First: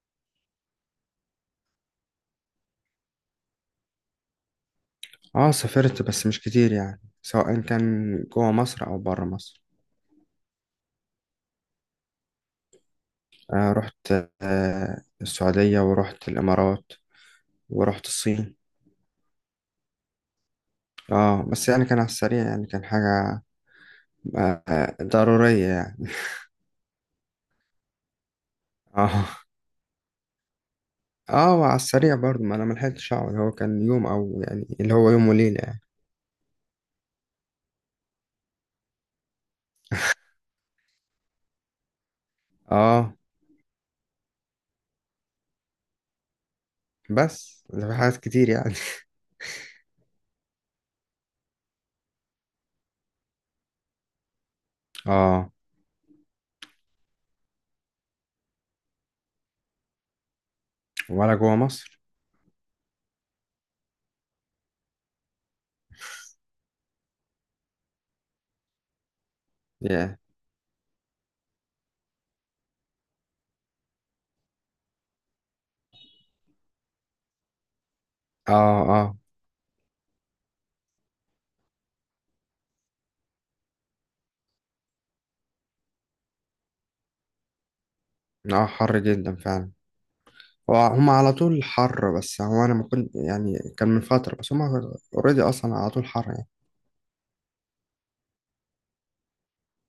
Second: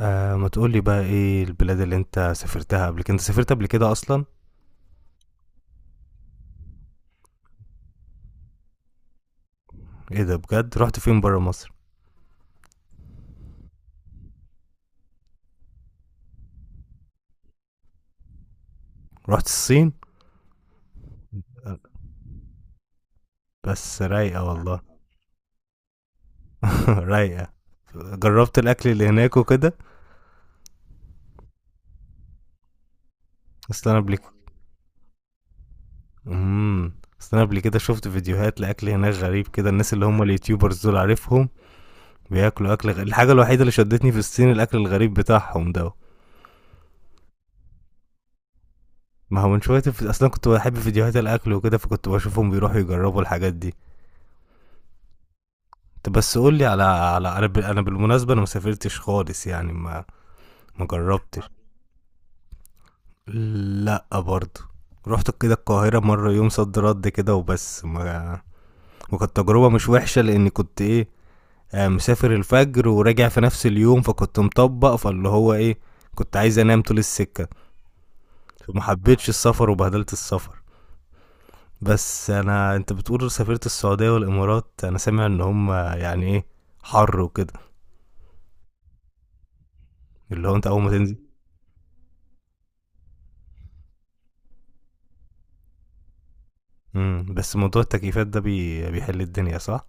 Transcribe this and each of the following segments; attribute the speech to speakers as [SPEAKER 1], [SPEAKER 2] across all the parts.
[SPEAKER 1] ما تقولي بقى ايه البلاد اللي انت سافرتها قبل كده؟ انت سافرت قبل كده اصلا؟
[SPEAKER 2] اه، سافرت بس مش كتير يعني سواء كان جوه مصر او بره مصر.
[SPEAKER 1] ايه ده؟ بجد؟ رحت فين برا مصر؟
[SPEAKER 2] آه، رحت. آه، السعودية ورحت الامارات. ورحت الصين.
[SPEAKER 1] رحت الصين؟
[SPEAKER 2] اه، بس
[SPEAKER 1] آه،
[SPEAKER 2] يعني كان على السريع، يعني كان حاجة
[SPEAKER 1] بس رايقة
[SPEAKER 2] آه،
[SPEAKER 1] والله.
[SPEAKER 2] آه، ضرورية يعني.
[SPEAKER 1] رايقة. جربت الاكل اللي هناك
[SPEAKER 2] اه.
[SPEAKER 1] وكده.
[SPEAKER 2] اه، وعلى السريع برضه ما انا ملحقتش اقعد، هو كان
[SPEAKER 1] اصل انا
[SPEAKER 2] يوم
[SPEAKER 1] قبل
[SPEAKER 2] او يعني اللي هو يوم وليلة يعني.
[SPEAKER 1] امم اصل انا قبل كده شفت فيديوهات لاكل هناك غريب كده، الناس اللي هم اليوتيوبرز دول عارفهم بياكلوا اكل
[SPEAKER 2] اه،
[SPEAKER 1] الحاجة الوحيدة اللي شدتني في الصين الاكل الغريب بتاعهم ده.
[SPEAKER 2] بس ده في حاجات كتير يعني.
[SPEAKER 1] ما هو من شوية اصلا كنت بحب فيديوهات الاكل وكده، فكنت بشوفهم بيروحوا يجربوا الحاجات دي.
[SPEAKER 2] اه.
[SPEAKER 1] طب بس قول لي على أنا بالمناسبة انا ما سافرتش خالص يعني ما
[SPEAKER 2] ولا
[SPEAKER 1] جربتش.
[SPEAKER 2] جوه مصر.
[SPEAKER 1] لا برضه، رحت كده القاهرة مرة يوم صد رد كده وبس ما، وكانت تجربة مش
[SPEAKER 2] yeah.
[SPEAKER 1] وحشة لأني كنت إيه، مسافر الفجر وراجع في نفس اليوم، فكنت مطبق فاللي هو إيه، كنت عايز أنام طول السكة،
[SPEAKER 2] اه،
[SPEAKER 1] فما
[SPEAKER 2] اه.
[SPEAKER 1] حبيتش السفر وبهدلت السفر. بس أنت بتقول سافرت السعودية والإمارات، أنا سامع إن هم يعني إيه، حر وكده،
[SPEAKER 2] اه، حر جدا فعلا.
[SPEAKER 1] اللي هو أنت أول ما
[SPEAKER 2] وهم
[SPEAKER 1] تنزل.
[SPEAKER 2] على طول حر، بس هو انا ما كنت يعني كان من فترة، بس هم اوريدي اصلا على طول حر يعني.
[SPEAKER 1] بس موضوع التكييفات ده بيحل الدنيا، صح؟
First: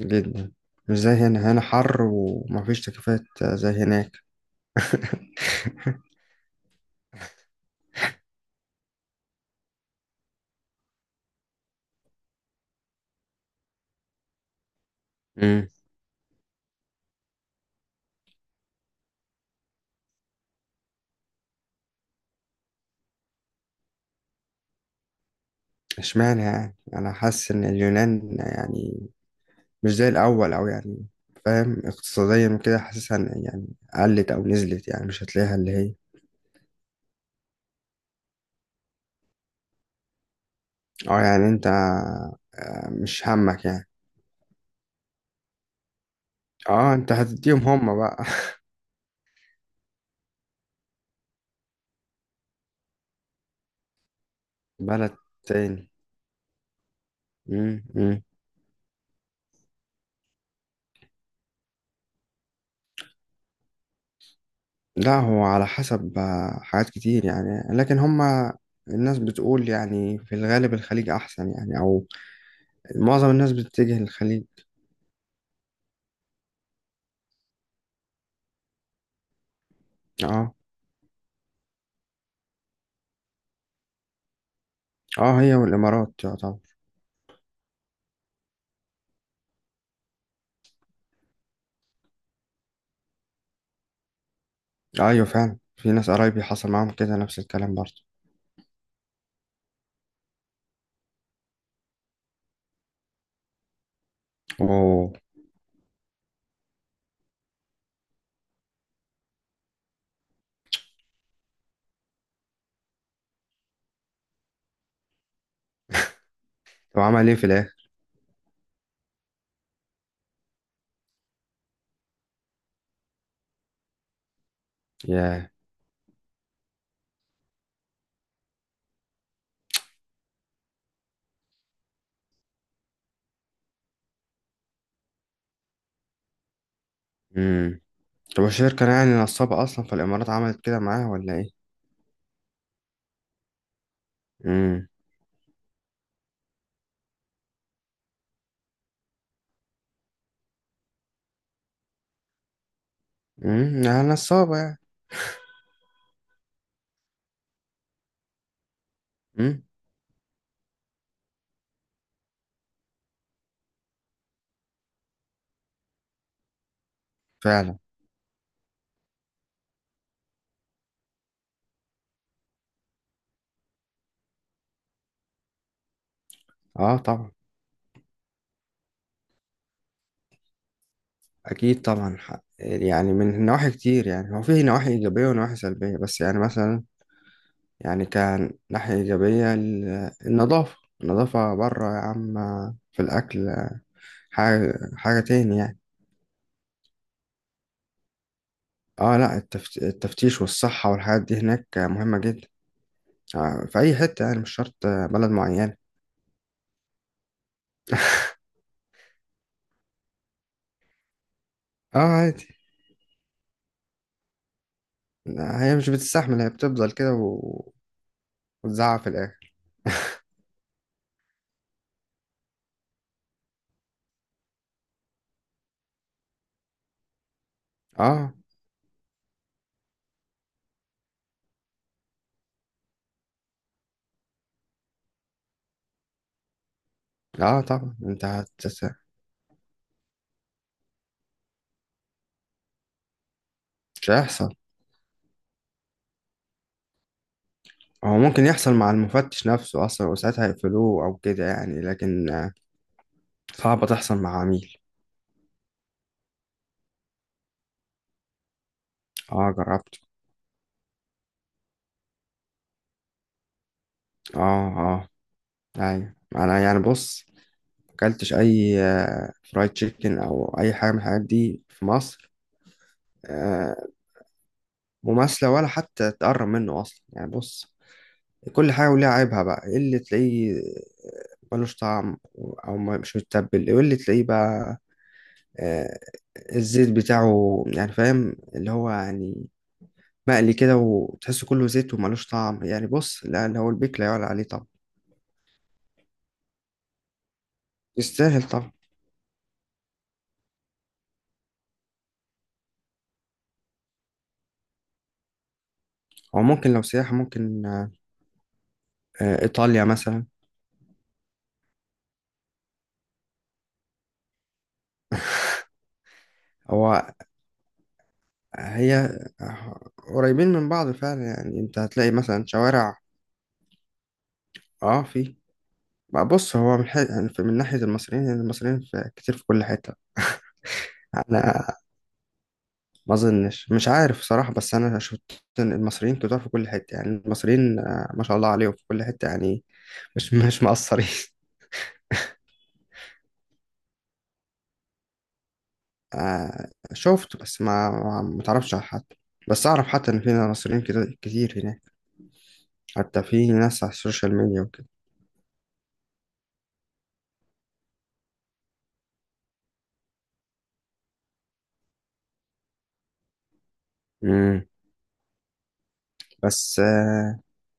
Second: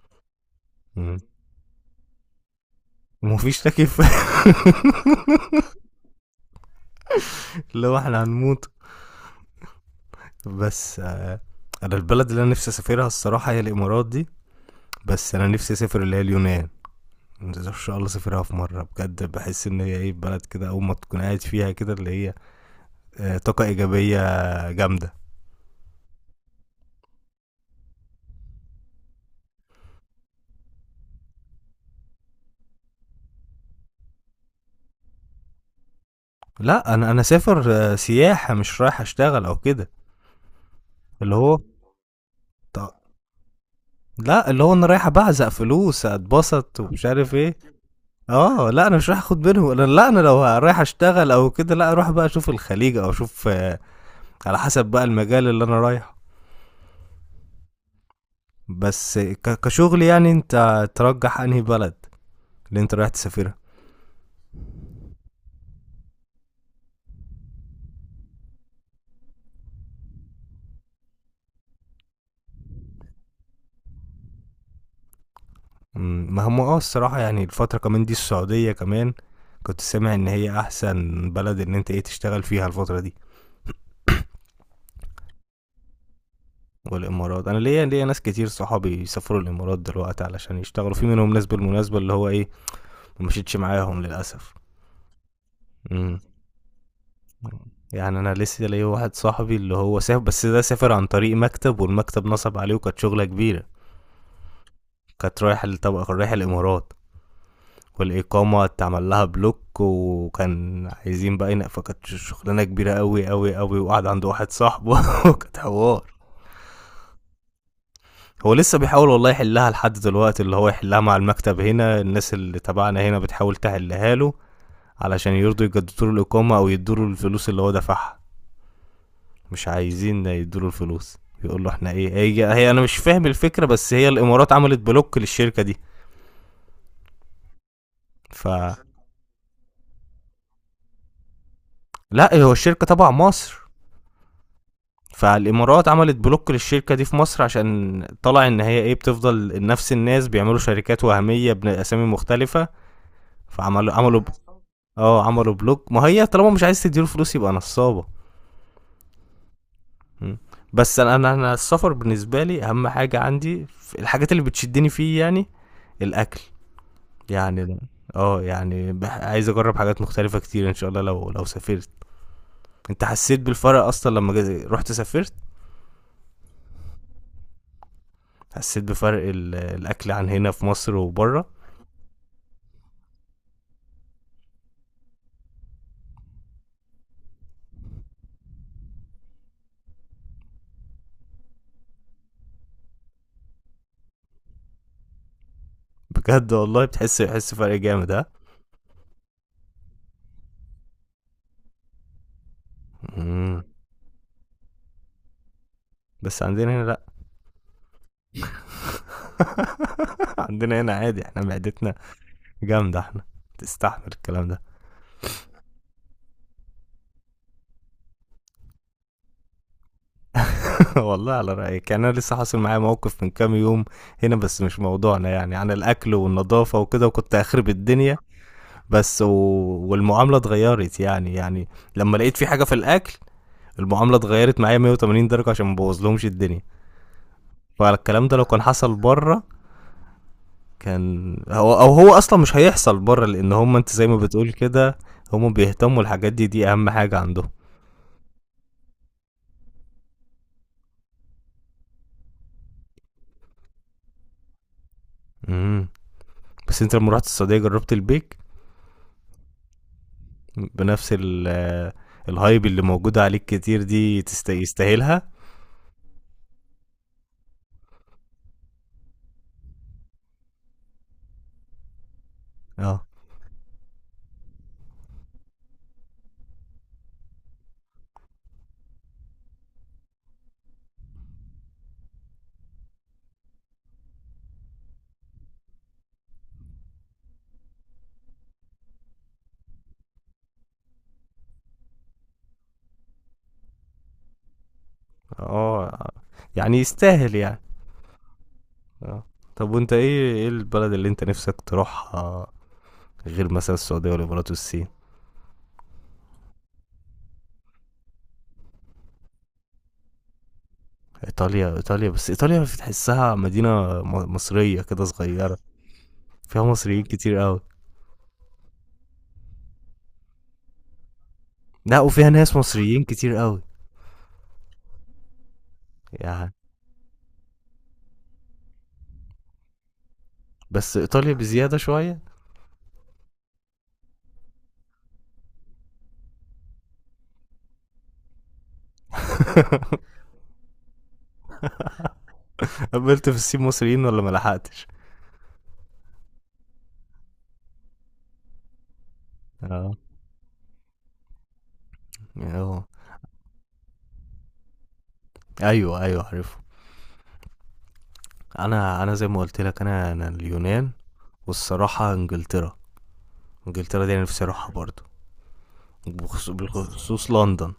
[SPEAKER 2] جدا. مش زي
[SPEAKER 1] امم
[SPEAKER 2] هنا، هنا حر ومفيش تكييفات
[SPEAKER 1] ومفيش
[SPEAKER 2] زي
[SPEAKER 1] تكييف.
[SPEAKER 2] هناك.
[SPEAKER 1] لو احنا هنموت. بس انا البلد اللي انا نفسي اسافرها الصراحة هي الامارات دي. بس انا
[SPEAKER 2] امم.
[SPEAKER 1] نفسي اسافر اللي هي اليونان، ان شاء الله اسافرها في مرة. بجد بحس ان هي ايه، بلد كده اول ما تكون قاعد فيها كده اللي هي طاقة ايجابية جامدة.
[SPEAKER 2] اشمعنى يعني؟ انا حاسس ان اليونان يعني مش زي الاول او يعني فاهم اقتصاديا وكده، حاسسها إن يعني قلت او نزلت يعني مش هتلاقيها اللي هي.
[SPEAKER 1] لا انا سافر سياحة، مش رايح اشتغل او كده.
[SPEAKER 2] اه،
[SPEAKER 1] اللي
[SPEAKER 2] يعني
[SPEAKER 1] هو
[SPEAKER 2] انت
[SPEAKER 1] ط-
[SPEAKER 2] مش همك يعني.
[SPEAKER 1] لا، اللي هو انا رايح ابعزق فلوس اتبسط
[SPEAKER 2] اه،
[SPEAKER 1] ومش
[SPEAKER 2] انت
[SPEAKER 1] عارف ايه.
[SPEAKER 2] هتديهم هم بقى.
[SPEAKER 1] اه لا، انا مش رايح اخد بينهم. لا، انا لو رايح اشتغل او كده، لا اروح بقى اشوف الخليج او اشوف، على حسب بقى
[SPEAKER 2] بلد
[SPEAKER 1] المجال اللي انا
[SPEAKER 2] تاني.
[SPEAKER 1] رايحه.
[SPEAKER 2] مم. مم.
[SPEAKER 1] بس كشغل يعني، انت ترجح انهي بلد اللي انت رايح تسافرها؟
[SPEAKER 2] لا، هو على حسب حاجات كتير يعني، لكن هما الناس بتقول يعني في الغالب الخليج أحسن يعني، أو معظم الناس بتتجه للخليج.
[SPEAKER 1] مم، ما هم اه الصراحة يعني الفترة كمان دي السعودية كمان، كنت سامع ان
[SPEAKER 2] اه.
[SPEAKER 1] هي احسن بلد ان انت ايه، تشتغل فيها الفترة دي.
[SPEAKER 2] اه، هي والإمارات يعتبر.
[SPEAKER 1] والامارات، انا ليا ناس كتير صحابي بيسافروا الامارات دلوقتي علشان يشتغلوا، في منهم ناس بالمناسبة اللي هو ايه، ما مشيتش معاهم للاسف.
[SPEAKER 2] أيوة، فعلا في ناس
[SPEAKER 1] مم.
[SPEAKER 2] قرايبي حصل معاهم كده نفس الكلام برضه.
[SPEAKER 1] يعني انا لسه ليا واحد صاحبي اللي هو سافر، بس ده سافر عن طريق مكتب والمكتب نصب عليه وكانت شغلة كبيرة.
[SPEAKER 2] أوه.
[SPEAKER 1] كانت رايح طبعا، كان رايح الامارات والاقامة اتعمل لها بلوك وكان عايزين بقى ينق، فكانت شغلانة كبيرة قوي قوي قوي، وقعد عند واحد صاحبه وكانت حوار.
[SPEAKER 2] طب، عمل إيه في الآخر؟
[SPEAKER 1] هو لسه بيحاول والله يحلها لحد دلوقتي، اللي هو يحلها مع المكتب. هنا الناس اللي تبعنا هنا بتحاول تحلها له، علشان
[SPEAKER 2] ياه.
[SPEAKER 1] يرضوا يجددوا له الإقامة أو يدوا له الفلوس اللي هو دفعها. مش عايزين يدوله الفلوس، يقول له احنا ايه، هي انا مش فاهم الفكره، بس هي الامارات عملت بلوك للشركه دي.
[SPEAKER 2] مم. طب،
[SPEAKER 1] ف
[SPEAKER 2] الشركة يعني نصابة أصلا، في الإمارات عملت كده معاه ولا إيه؟
[SPEAKER 1] لا، هو الشركه تبع مصر.
[SPEAKER 2] امم.
[SPEAKER 1] فالامارات عملت بلوك للشركه دي في مصر، عشان طلع ان هي ايه، بتفضل نفس الناس بيعملوا شركات وهميه باسامي مختلفه.
[SPEAKER 2] امم،
[SPEAKER 1] فعملوا
[SPEAKER 2] يعني
[SPEAKER 1] عملوا ب...
[SPEAKER 2] نصابة يعني.
[SPEAKER 1] اه، عملوا بلوك. ما هي طالما مش عايز تديله فلوس يبقى نصابه.
[SPEAKER 2] امم.
[SPEAKER 1] م. بس انا انا أنا السفر بالنسبه لي اهم حاجه عندي، في الحاجات اللي بتشدني فيه يعني الاكل. يعني لا.
[SPEAKER 2] فعلا.
[SPEAKER 1] اه يعني عايز اجرب حاجات مختلفة كتير ان شاء الله لو لو سافرت. انت حسيت بالفرق اصلا لما جا- رحت سافرت؟
[SPEAKER 2] اه، طبعا.
[SPEAKER 1] حسيت بفرق الاكل عن هنا في مصر وبره؟
[SPEAKER 2] أكيد طبعا حق يعني، من نواحي كتير يعني هو فيه نواحي إيجابية ونواحي سلبية، بس يعني مثلا يعني كان ناحية إيجابية النظافة. النظافة بره يا عم. في الأكل حاجة حاجة تاني يعني.
[SPEAKER 1] بجد والله بتحس، بحس فرق جامد، ها؟
[SPEAKER 2] اه، لا، التفتيش والصحة والحاجات دي هناك مهمة جدا
[SPEAKER 1] مم.
[SPEAKER 2] في أي حتة يعني، مش شرط بلد معينة.
[SPEAKER 1] بس عندنا هنا لا. عندنا هنا عادي، احنا معدتنا
[SPEAKER 2] اه، عادي.
[SPEAKER 1] جامدة احنا، تستحمل الكلام ده.
[SPEAKER 2] هي مش بتستحمل، هي بتفضل كده وتزعق في الآخر.
[SPEAKER 1] والله على رأيك. يعني انا لسه حاصل معايا موقف من كام يوم هنا، بس مش موضوعنا، يعني عن الاكل والنظافة وكده، وكنت اخرب الدنيا.
[SPEAKER 2] اه،
[SPEAKER 1] بس والمعامله اتغيرت يعني لما لقيت في حاجه في الاكل، المعامله اتغيرت معايا 180 درجه، عشان ما بوظلهمش الدنيا.
[SPEAKER 2] اه، طبعا انت
[SPEAKER 1] فالكلام ده لو كان حصل بره، كان هو او هو اصلا مش هيحصل بره، لان هم انت زي
[SPEAKER 2] مش
[SPEAKER 1] ما بتقول
[SPEAKER 2] هيحصل.
[SPEAKER 1] كده، هم بيهتموا الحاجات دي، دي اهم حاجه عندهم.
[SPEAKER 2] هو ممكن يحصل مع المفتش نفسه أصلا وساعتها يقفلوه أو كده يعني، لكن صعبة تحصل مع عميل.
[SPEAKER 1] امم بس انت لما رحت السعوديه جربت البيك؟
[SPEAKER 2] اه، جربت.
[SPEAKER 1] بنفس ال آه، الهايب اللي موجوده عليك كتير دي،
[SPEAKER 2] اه، اه.
[SPEAKER 1] يستاهلها؟
[SPEAKER 2] أيوة أنا يعني بص، مكلتش أي فرايد تشيكن أو أي حاجة من الحاجات دي في مصر
[SPEAKER 1] اه
[SPEAKER 2] آه، مماثلة ولا حتى تقرب منه أصلا. يعني بص، كل حاجة وليها عيبها، بقى إيه اللي تلاقيه؟ ملوش طعم، أو مش متبل، إيه اللي تلاقيه بقى؟ آه، الزيت بتاعه يعني، فاهم اللي هو يعني مقلي كده وتحسه كله زيت وملوش طعم. يعني بص، لا، اللي هو البيك لا يعلى عليه طبعا.
[SPEAKER 1] اه. يعني يستاهل يعني؟
[SPEAKER 2] يستاهل طبعا.
[SPEAKER 1] اه. طب وانت ايه، ايه البلد اللي انت نفسك تروحها غير مثلا السعودية والامارات والصين؟
[SPEAKER 2] هو ممكن لو سياحة، ممكن إيطاليا مثلا.
[SPEAKER 1] ايطاليا؟ ايطاليا، بس ايطاليا بتحسها مدينة مصرية كده صغيرة، فيها مصريين
[SPEAKER 2] هو
[SPEAKER 1] كتير قوي.
[SPEAKER 2] هي قريبين من بعض فعلا، يعني أنت
[SPEAKER 1] لا،
[SPEAKER 2] هتلاقي
[SPEAKER 1] وفيها
[SPEAKER 2] مثلا
[SPEAKER 1] ناس
[SPEAKER 2] شوارع.
[SPEAKER 1] مصريين كتير قوي
[SPEAKER 2] اه، في بقى،
[SPEAKER 1] يعني،
[SPEAKER 2] بص هو يعني من ناحية المصريين، يعني المصريين في كتير في كل حتة.
[SPEAKER 1] بس ايطاليا
[SPEAKER 2] أنا
[SPEAKER 1] بزيادة شوية.
[SPEAKER 2] ما أظنش، مش عارف صراحة، بس أنا شفت إن المصريين كتير في كل حتة، يعني المصريين ما شاء الله عليهم في كل حتة يعني مش مقصرين.
[SPEAKER 1] قابلت في الصين مصريين ولا ما لحقتش؟
[SPEAKER 2] آه، شفت، بس ما تعرفش على حد، بس اعرف
[SPEAKER 1] اه.
[SPEAKER 2] حتى ان في مصريين كده كتير هناك.
[SPEAKER 1] اه.
[SPEAKER 2] حتى في ناس على السوشيال ميديا وكده.
[SPEAKER 1] ايوه ايوه، عارفه. انا، انا زي ما قلت لك، انا انا اليونان، والصراحة انجلترا. انجلترا دي انا نفسي
[SPEAKER 2] امم.
[SPEAKER 1] اروحها برضو،
[SPEAKER 2] بس
[SPEAKER 1] بالخصوص
[SPEAKER 2] آه
[SPEAKER 1] لندن.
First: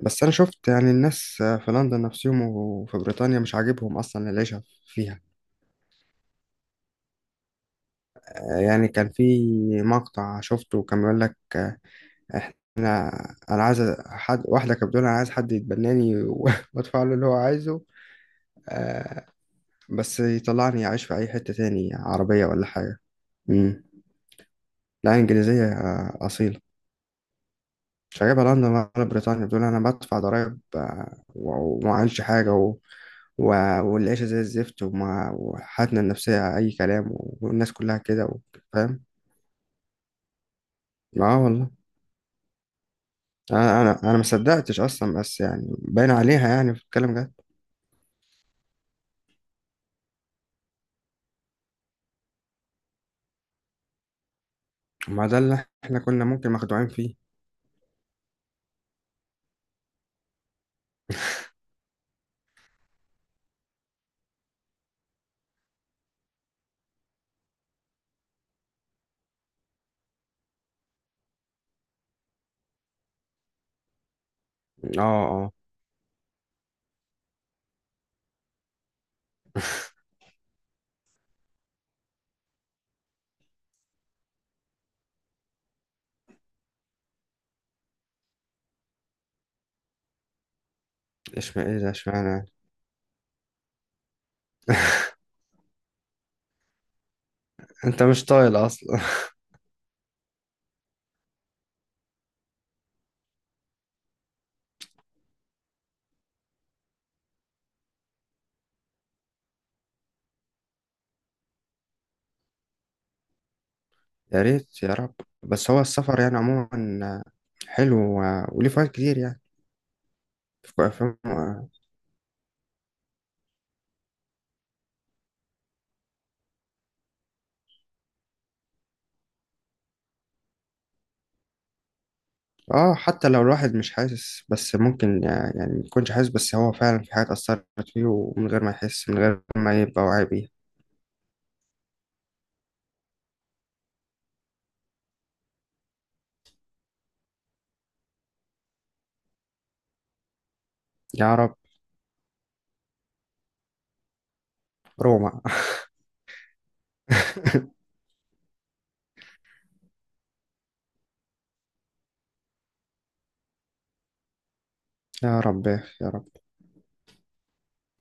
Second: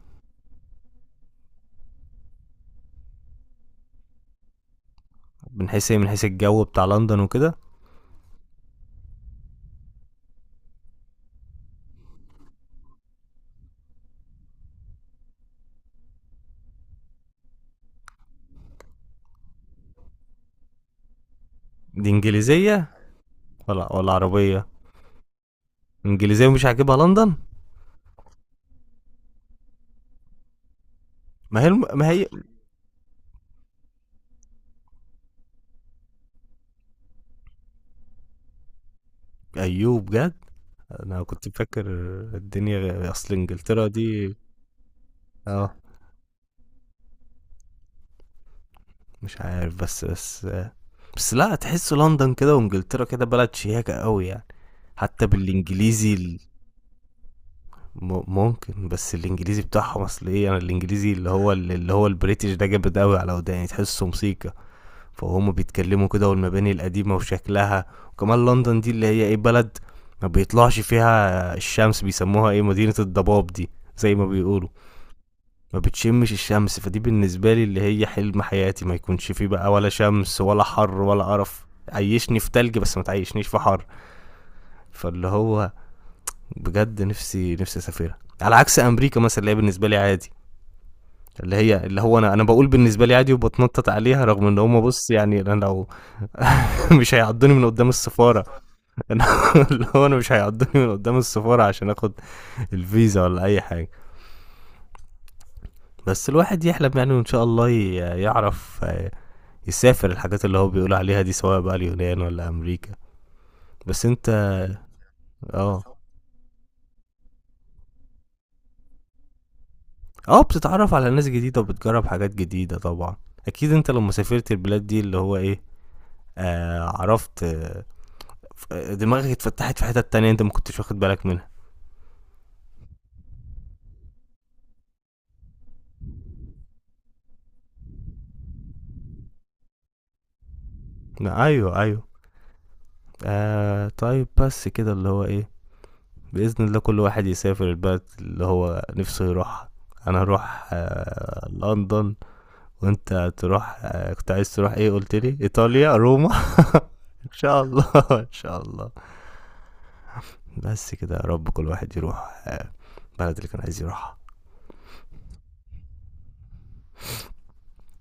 [SPEAKER 2] بس انا شفت يعني الناس في لندن نفسهم، وفي بريطانيا مش عاجبهم اصلا العيشه فيها.
[SPEAKER 1] من حيث ايه؟ من حيث الجو بتاع لندن وكده؟
[SPEAKER 2] يعني كان في مقطع شفته، كان بيقول لك انا انا عايز حد، واحده كانت بتقول انا عايز حد يتبناني وادفع له اللي هو عايزه. آه، بس يطلعني اعيش في اي حته تاني،
[SPEAKER 1] دي
[SPEAKER 2] عربيه ولا
[SPEAKER 1] انجليزيه
[SPEAKER 2] حاجه. مم.
[SPEAKER 1] ولا ولا عربيه؟
[SPEAKER 2] لا، انجليزيه
[SPEAKER 1] انجليزيه
[SPEAKER 2] اصيله.
[SPEAKER 1] ومش عاجبها لندن؟
[SPEAKER 2] مش عاجبها لندن ولا بريطانيا، بتقول انا بدفع ضرايب
[SPEAKER 1] ما هي الم...
[SPEAKER 2] وما
[SPEAKER 1] ما
[SPEAKER 2] عملش
[SPEAKER 1] هي
[SPEAKER 2] حاجه و... والعيشه زي الزفت وحالتنا النفسيه اي كلام، والناس كلها كده فاهم.
[SPEAKER 1] ايوه بجد. انا
[SPEAKER 2] اه،
[SPEAKER 1] كنت
[SPEAKER 2] والله
[SPEAKER 1] فاكر الدنيا اصل
[SPEAKER 2] انا
[SPEAKER 1] انجلترا
[SPEAKER 2] انا انا ما
[SPEAKER 1] دي،
[SPEAKER 2] صدقتش اصلا، بس
[SPEAKER 1] اه،
[SPEAKER 2] يعني باين عليها يعني في الكلام ده.
[SPEAKER 1] مش عارف. بس بس لا، تحس لندن كده وانجلترا كده بلد شياكه قوي يعني. حتى
[SPEAKER 2] ما ده اللي احنا
[SPEAKER 1] بالانجليزي
[SPEAKER 2] كنا ممكن مخدوعين فيه.
[SPEAKER 1] ممكن. بس الانجليزي بتاعهم، اصل ايه، انا الانجليزي اللي هو البريتش ده جامد قوي على وداني، تحسه موسيقى، فهم بيتكلموا كده، والمباني القديمة وشكلها. وكمان لندن دي اللي هي ايه، بلد ما بيطلعش فيها الشمس، بيسموها ايه، مدينة الضباب دي، زي ما بيقولوا،
[SPEAKER 2] اه، اه.
[SPEAKER 1] ما بتشمش الشمس. فدي بالنسبة لي اللي هي حلم حياتي، ما يكونش فيه بقى ولا شمس ولا حر ولا قرف، عيشني في تلج بس ما تعيشنيش في حر. فاللي هو بجد نفسي نفسي اسافرها، على عكس امريكا مثلا اللي هي بالنسبة لي عادي. اللي
[SPEAKER 2] اشمعنى؟
[SPEAKER 1] هي
[SPEAKER 2] ايه ده؟
[SPEAKER 1] اللي هو
[SPEAKER 2] اشمعنى
[SPEAKER 1] انا، انا
[SPEAKER 2] يعني؟
[SPEAKER 1] باقول بالنسبه لي عادي وبتنطط عليها، رغم ان هم بص يعني، انا لو مش هيعضوني من قدام
[SPEAKER 2] انت مش
[SPEAKER 1] السفاره.
[SPEAKER 2] طايل اصلا.
[SPEAKER 1] انا، اللي هو انا مش هيعضوني من قدام السفاره عشان اخد الفيزا ولا اي حاجه. بس الواحد يحلم يعني، وان شاء الله يعرف يسافر الحاجات اللي هو بيقول عليها دي، سواء بقى اليونان ولا امريكا. بس انت،
[SPEAKER 2] يا ريت، يا رب. بس هو
[SPEAKER 1] اه
[SPEAKER 2] السفر يعني عموما حلو وليه فوائد كتير يعني.
[SPEAKER 1] اه،
[SPEAKER 2] ف-
[SPEAKER 1] بتتعرف
[SPEAKER 2] ف-
[SPEAKER 1] على ناس جديده وبتجرب حاجات جديده طبعا. اكيد انت لما سافرت البلاد دي اللي هو ايه، عرفت، دماغك اتفتحت في حتت تانية انت ما كنتش واخد بالك منها.
[SPEAKER 2] اه، حتى لو الواحد مش حاسس، بس ممكن يعني ما يكونش حاسس، بس هو فعلا في حاجات أثرت فيه، ومن غير ما يحس، من غير ما يبقى واعي بيها.
[SPEAKER 1] لا، ايوه ايوه. طيب، بس كده اللي هو ايه، بإذن الله كل واحد يسافر البلد اللي هو نفسه يروحها. انا هروح
[SPEAKER 2] يا رب.
[SPEAKER 1] لندن، وانت تروح كنت عايز تروح ايه، قلت لي
[SPEAKER 2] روما.
[SPEAKER 1] ايطاليا، روما. ان شاء الله ان شاء الله. بس كده يا رب كل واحد يروح البلد اللي كان عايز يروحها.
[SPEAKER 2] يا رب، يا رب.